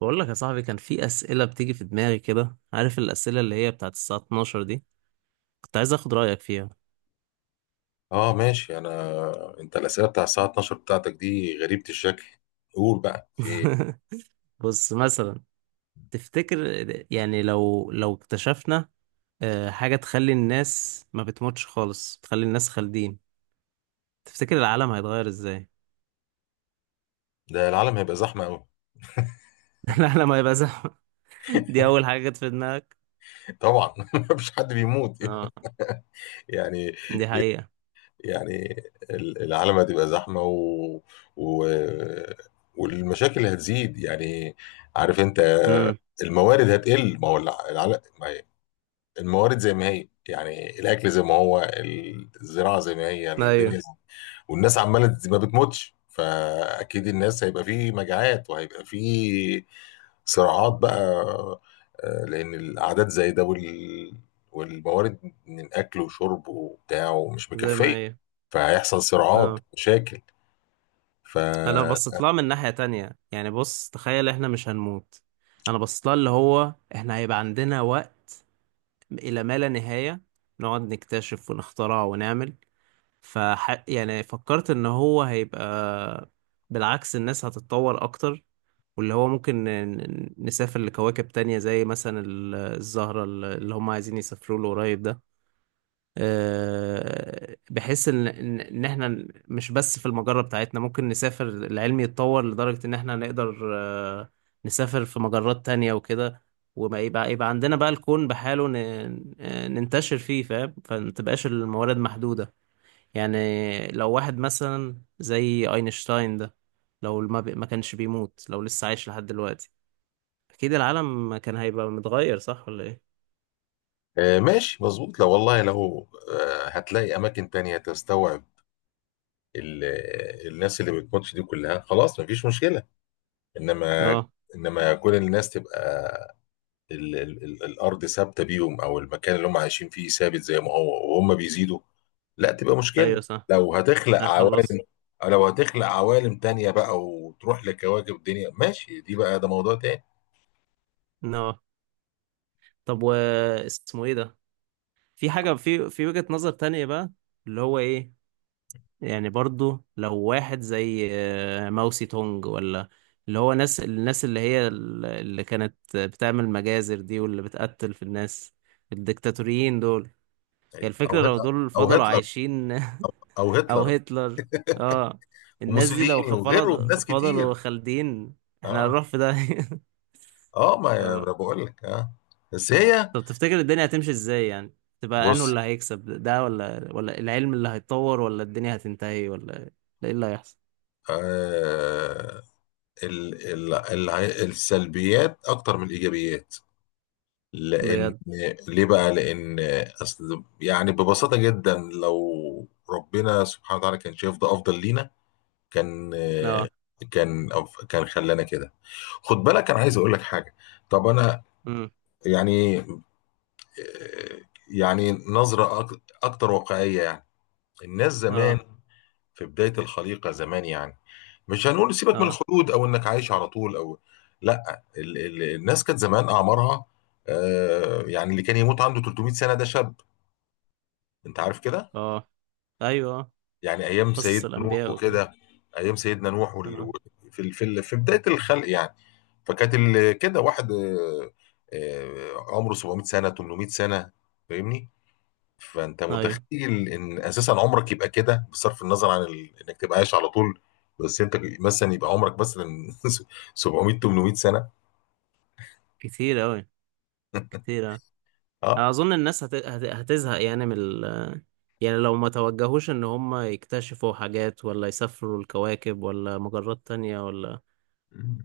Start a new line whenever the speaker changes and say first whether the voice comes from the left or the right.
right: بقول لك يا صاحبي، كان في أسئلة بتيجي في دماغي كده، عارف الأسئلة اللي هي بتاعت الساعة 12 دي. كنت عايز أخد رأيك فيها.
left: اه، ماشي. انت الاسئله بتاع الساعه 12 بتاعتك دي غريبه الشكل. قول بقى في ايه؟
right: بص مثلا، تفتكر يعني لو اكتشفنا حاجة تخلي الناس ما بتموتش خالص، تخلي الناس خالدين، تفتكر العالم هيتغير إزاي؟
left: ده العالم هيبقى زحمه قوي.
right: العالم هيبقى زحمة. دي أول حاجة جت في دماغك.
left: طبعا. مفيش حد بيموت.
right: اه،
left: يعني
right: دي حقيقة.
left: يعني العالم هتبقى زحمه و... والمشاكل اللي هتزيد، يعني. عارف انت،
right: امم.
left: الموارد هتقل. ما هو العالم، ما هي الموارد زي ما هي، يعني الاكل زي ما هو، الزراعه زي ما هي
right: أيوه،
left: الدنيا. والناس عماله ما بتموتش، فاكيد الناس هيبقى فيه مجاعات وهيبقى فيه صراعات بقى. لان الاعداد زي ده، والموارد من اكل وشرب وبتاع ومش
right: زي ما
left: مكفيه،
right: هي.
left: فهيحصل صراعات
right: اه.
left: مشاكل. ف
right: انا لو بصيت لها من ناحية تانية، يعني بص تخيل احنا مش هنموت. انا بصيت لها اللي هو احنا هيبقى عندنا وقت الى ما لا نهاية، نقعد نكتشف ونخترع ونعمل. يعني فكرت ان هو هيبقى بالعكس، الناس هتتطور اكتر، واللي هو ممكن نسافر لكواكب تانية، زي مثلا الزهرة اللي هم عايزين يسافروا له قريب ده. بحيث ان ان إن احنا مش بس في المجرة بتاعتنا، ممكن نسافر، العلم يتطور لدرجة ان احنا نقدر، نسافر في مجرات تانية وكده. وما يبقى عندنا بقى الكون بحاله. ننتشر فيه، فاهم؟ فما تبقاش الموارد محدودة. يعني لو واحد مثلا زي اينشتاين ده، لو ما كانش بيموت، لو لسه عايش لحد دلوقتي، اكيد العالم كان هيبقى متغير. صح ولا ايه؟
left: ماشي، مظبوط. لو، والله، لو هتلاقي اماكن تانية تستوعب ال... الناس اللي بتموتش دي كلها، خلاص مفيش مشكله. انما،
right: اه،
left: كل الناس تبقى ال ال ال الارض ثابته بيهم، او المكان اللي هم عايشين فيه ثابت زي ما هو وهم بيزيدوا، لا تبقى
right: ايوه
left: مشكله.
right: صح.
left: لو هتخلق عوالم
right: هيخلص.
left: لو هتخلق عوالم تانية بقى وتروح لكواكب الدنيا، ماشي، دي بقى ده موضوع تاني.
right: No. طب، و اسمه ايه ده؟ في حاجة، في وجهة نظر تانية بقى، اللي هو ايه؟ يعني برضو لو واحد زي ماوسي تونج، ولا اللي هو الناس اللي هي اللي كانت بتعمل مجازر دي، واللي بتقتل في الناس، الدكتاتوريين دول، هي
left: طيب،
right: الفكرة لو دول
left: او
right: فضلوا
left: هتلر
right: عايشين.
left: او
right: او
left: هتلر
right: هتلر. اه. الناس دي لو
left: وموسوليني وغيره من ناس كتير.
right: فضلوا خالدين، احنا
left: اه.
right: هنروح في ده.
left: اه، ما
right: اه.
left: انا بقول لك. اه. بس هي،
right: طب، تفتكر الدنيا هتمشي ازاي يعني؟ تبقى انه
left: بص.
right: اللي هيكسب ده، ولا العلم اللي هيتطور، ولا الدنيا هتنتهي، ولا ايه اللي هيحصل؟
left: آه ال ال ال السلبيات اكتر من الايجابيات. لان،
right: بجد؟
left: ليه بقى؟ لان اصل، يعني ببساطه جدا، لو ربنا سبحانه وتعالى كان شايف ده افضل لينا، كان
right: اه.
left: كان كان خلانا كده. خد بالك، انا عايز اقول لك حاجه. طب انا،
right: امم.
left: يعني، يعني نظره اكتر واقعيه، يعني. الناس زمان،
right: اه.
left: في بدايه الخليقه زمان، يعني مش هنقول سيبك من
right: اه.
left: الخلود او انك عايش على طول، او لا، الناس كانت زمان اعمارها يعني اللي كان يموت عنده 300 سنه ده شاب. انت عارف كده،
right: اه. ايوه. آه.
left: يعني ايام
right: قصص
left: سيدنا نوح
right: الانبياء وكده.
left: وكده. ايام سيدنا نوح
right: اه.
left: في بدايه الخلق، يعني. فكانت كده واحد عمره 700 سنه، 800 سنه، فاهمني؟ فانت
right: ايوه.
left: متخيل ان اساسا عمرك يبقى كده، بصرف النظر عن انك تبقى عايش على طول، بس انت مثلا يبقى عمرك مثلا 700، 800 سنه.
right: كتير اوي. كتير أوي.
left: اه.
right: انا اظن الناس هتزهق يعني يعني لو ما توجهوش ان هم يكتشفوا حاجات، ولا يسافروا الكواكب، ولا مجرات تانية، ولا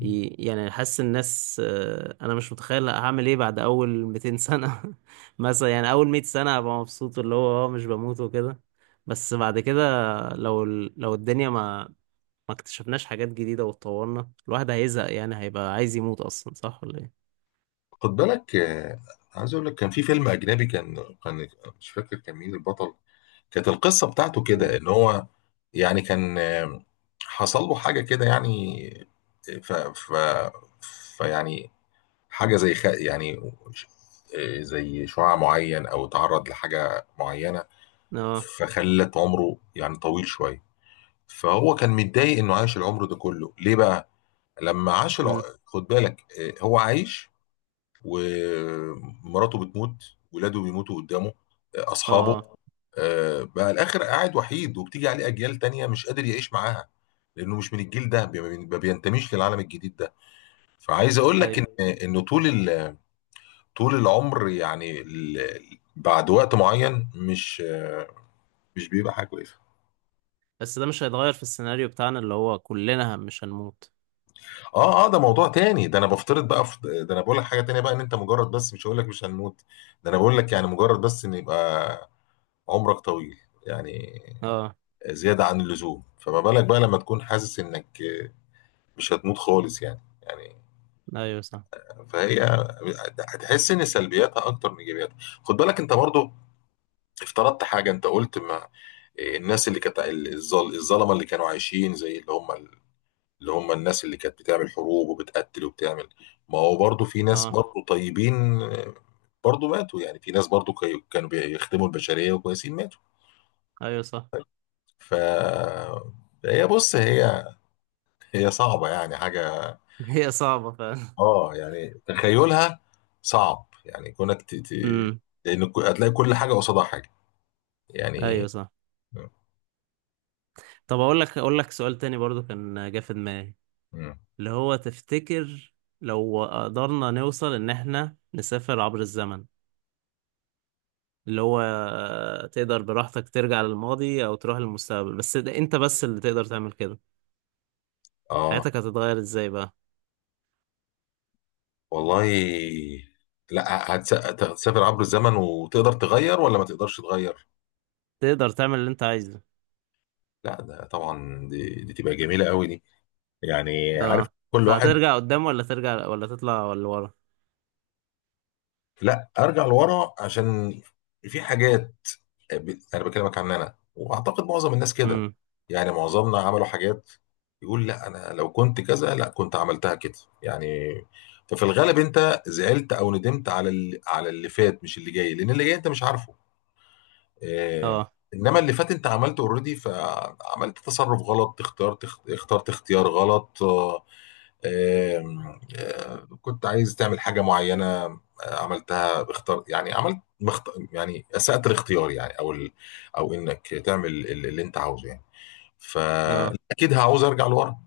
right: يعني حاسس الناس، انا مش متخيل هعمل ايه بعد اول 200 سنة. مثلا، يعني اول 100 سنة هبقى مبسوط اللي هو اه مش بموت وكده، بس بعد كده لو لو الدنيا ما اكتشفناش حاجات جديدة واتطورنا، الواحد هيزهق، يعني هيبقى عايز يموت اصلا. صح ولا ايه؟
left: خد بالك، عايز اقول لك كان في فيلم اجنبي، كان، كان مش فاكر كان مين البطل، كانت القصة بتاعته
right: مم.
left: كده، ان هو، يعني، كان حصل له حاجة كده، يعني. ف ف فيعني حاجة زي يعني زي شعاع معين، او تعرض لحاجة معينة،
right: اه.
left: فخلت عمره يعني طويل شوية. فهو كان متضايق انه عاش العمر ده كله ليه بقى، لما عاش
right: مم.
left: خد بالك، هو عايش، ومراته بتموت، ولاده بيموتوا قدامه،
right: اه.
left: اصحابه، بقى الاخر قاعد وحيد وبتيجي عليه اجيال تانية مش قادر يعيش معاها، لانه مش من الجيل ده، ما بينتميش للعالم الجديد ده. فعايز اقول لك
right: ايوه،
left: ان، طول طول العمر، يعني بعد وقت معين مش مش بيبقى حاجه كويسه.
right: بس ده مش هيتغير في السيناريو بتاعنا اللي هو كلنا مش هنموت.
left: اه، ده موضوع تاني. ده انا بفترض بقى في ده. انا بقول لك حاجه تانية بقى، ان انت مجرد، بس مش هقول لك مش هنموت، ده انا بقول لك يعني مجرد، بس ان يبقى عمرك طويل، يعني
right: اه،
left: زياده عن اللزوم. فما بالك بقى لما تكون حاسس انك مش هتموت خالص، يعني.
right: ايوه صح.
left: فهي هتحس ان سلبياتها اكتر من ايجابياتها. خد بالك، انت برضو افترضت حاجه، انت قلت ما الناس اللي كانت الظلمه اللي كانوا عايشين، زي اللي هم، اللي هم الناس اللي كانت بتعمل حروب وبتقتل وبتعمل. ما هو برضو في ناس
right: اه،
left: برضو طيبين، برضو ماتوا. يعني في ناس برضو كانوا بيخدموا البشريه وكويسين، ماتوا.
right: ايوه صح.
left: ف هي، بص، هي، هي صعبه يعني حاجه.
right: هي صعبة فعلا.
left: اه، يعني تخيلها صعب، يعني كونك
right: امم.
left: لان هتلاقي كل حاجه قصادها حاجه، يعني.
right: ايوه صح. طب، اقول لك سؤال تاني برضو كان جه في دماغي
left: مم.
right: اللي هو، تفتكر لو قدرنا نوصل ان احنا نسافر عبر الزمن، اللي هو تقدر براحتك ترجع للماضي او تروح للمستقبل، بس ده انت بس اللي تقدر تعمل كده،
left: اه،
right: حياتك هتتغير ازاي بقى؟
left: والله. لا، هتسافر عبر الزمن وتقدر تغير، ولا ما تقدرش تغير؟
right: تقدر تعمل اللي انت عايزه.
left: لا، ده طبعا، دي تبقى جميلة قوي دي، يعني عارف،
right: اه.
left: كل واحد.
right: فهترجع قدام، ولا ترجع، ولا تطلع، ولا ورا؟
left: لا، ارجع لورا، عشان في حاجات، انا بكلمك عن انا، واعتقد معظم الناس كده.
right: امم.
left: يعني معظمنا عملوا حاجات يقول لا، انا لو كنت كذا لا كنت عملتها كده، يعني. ففي الغالب انت زعلت او ندمت على اللي، فات، مش اللي جاي، لان اللي جاي انت مش عارفه. آه،
right: اه.
left: انما اللي فات انت عملته اوريدي، فعملت تصرف غلط، اخترت، اختيار غلط. آه، آم، آه، كنت عايز تعمل حاجه معينه، عملتها اختار، يعني عملت يعني اسأت الاختيار، يعني، او انك تعمل اللي انت عاوزه، يعني.
right: اه.
left: فاكيد هعوز ارجع لورا،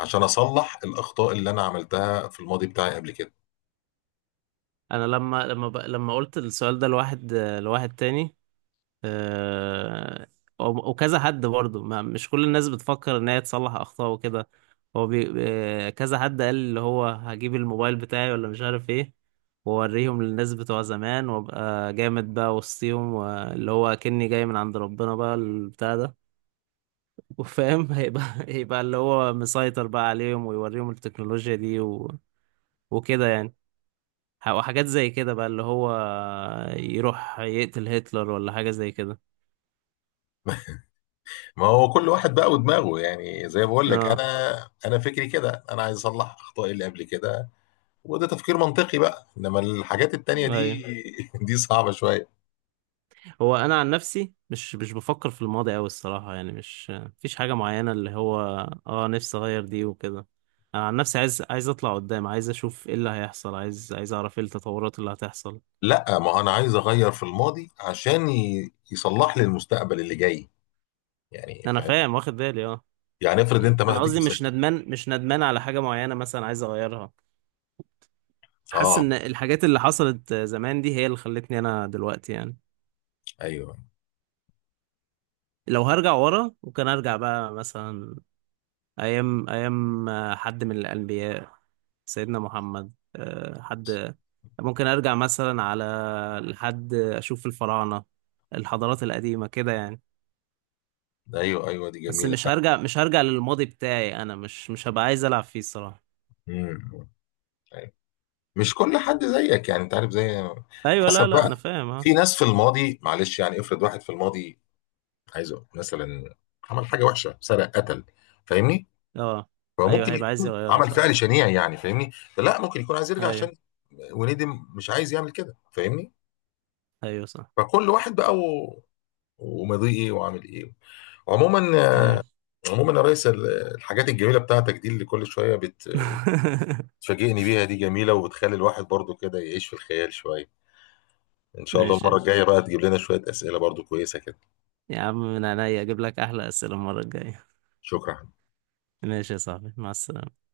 left: عشان اصلح الاخطاء اللي انا عملتها في الماضي بتاعي قبل كده.
right: انا لما قلت السؤال ده لواحد تاني، آه، وكذا حد برضه، مش كل الناس بتفكر ان هي تصلح اخطاء وكده، هو بي... آه، كذا حد قال اللي هو هجيب الموبايل بتاعي ولا مش عارف ايه، واوريهم للناس بتوع زمان، وابقى جامد بقى وسطيهم، واللي هو كني جاي من عند ربنا بقى البتاع ده، وفاهم، هيبقى اللي هو مسيطر بقى عليهم، ويوريهم التكنولوجيا دي وكده يعني، وحاجات زي كده بقى اللي هو يروح يقتل هتلر، ولا حاجة زي كده.
left: ما هو كل واحد بقى ودماغه، يعني زي ما بقول لك انا،
right: اه،
left: انا فكري كده، انا عايز اصلح اخطائي اللي قبل كده، وده تفكير منطقي بقى، انما الحاجات التانية دي
right: ايوه.
left: دي صعبة شوية.
right: هو انا عن نفسي مش بفكر في الماضي قوي الصراحه، يعني مش مفيش حاجه معينه اللي هو اه نفسي اغير دي وكده، انا عن نفسي عايز اطلع قدام، عايز اشوف ايه اللي هيحصل، عايز اعرف ايه التطورات اللي هتحصل.
left: لا، ما هو انا عايز اغير في الماضي، عشان يصلح لي المستقبل اللي جاي، يعني
right: انا
left: فاهم.
right: فاهم واخد بالي. اه.
left: يعني افرض انت، ما
right: انا
left: هديك
right: قصدي
left: مثال.
right: مش ندمان على حاجه معينه مثلا عايز اغيرها، حاسس
left: اه،
right: ان الحاجات اللي حصلت زمان دي هي اللي خلتني انا دلوقتي يعني.
left: ايوه،
right: لو هرجع ورا وكان ارجع بقى، مثلا أيام أيام حد من الأنبياء، سيدنا محمد حد ممكن أرجع مثلا على، لحد أشوف الفراعنة، الحضارات القديمة كده يعني.
left: ايوه، ايوه، دي
right: بس
left: جميلة.
right: مش هرجع للماضي بتاعي، أنا مش هبقى عايز ألعب فيه الصراحة.
left: امم. أيوة. مش كل حد زيك، يعني انت عارف، زي،
right: أيوة. لا
left: حسب
right: لا،
left: بقى.
right: أنا فاهم. أه.
left: في ناس في الماضي، معلش، يعني افرض واحد في الماضي، عايز أقول مثلا، عمل حاجة وحشة، سرق، قتل، فاهمني؟
right: أه. أيوة،
left: فممكن
right: هيبقى عايز
left: يكون
right: يغيرها
left: عمل
right: صح.
left: فعل شنيع، يعني فاهمني. لا، ممكن يكون عايز يرجع،
right: أيوة،
left: عشان وندم، مش عايز يعمل كده، فاهمني.
right: أيوة صح.
left: فكل واحد بقى، و... وماضيه ايه وعامل ايه. عموما،
right: أيوة.
left: يا ريس، الحاجات الجميله بتاعتك دي اللي كل شويه بتفاجئني بيها دي جميله، وبتخلي الواحد برضو كده يعيش في الخيال شويه. ان شاء الله
right: ماشي يا
left: المره الجايه
right: باشا.
left: بقى تجيب لنا شويه اسئله برضو كويسه كده.
right: يا عم من عينيا أجيب لك أحلى أسئلة المرة الجاية.
left: شكرا.
right: ماشي يا صاحبي، مع السلامة.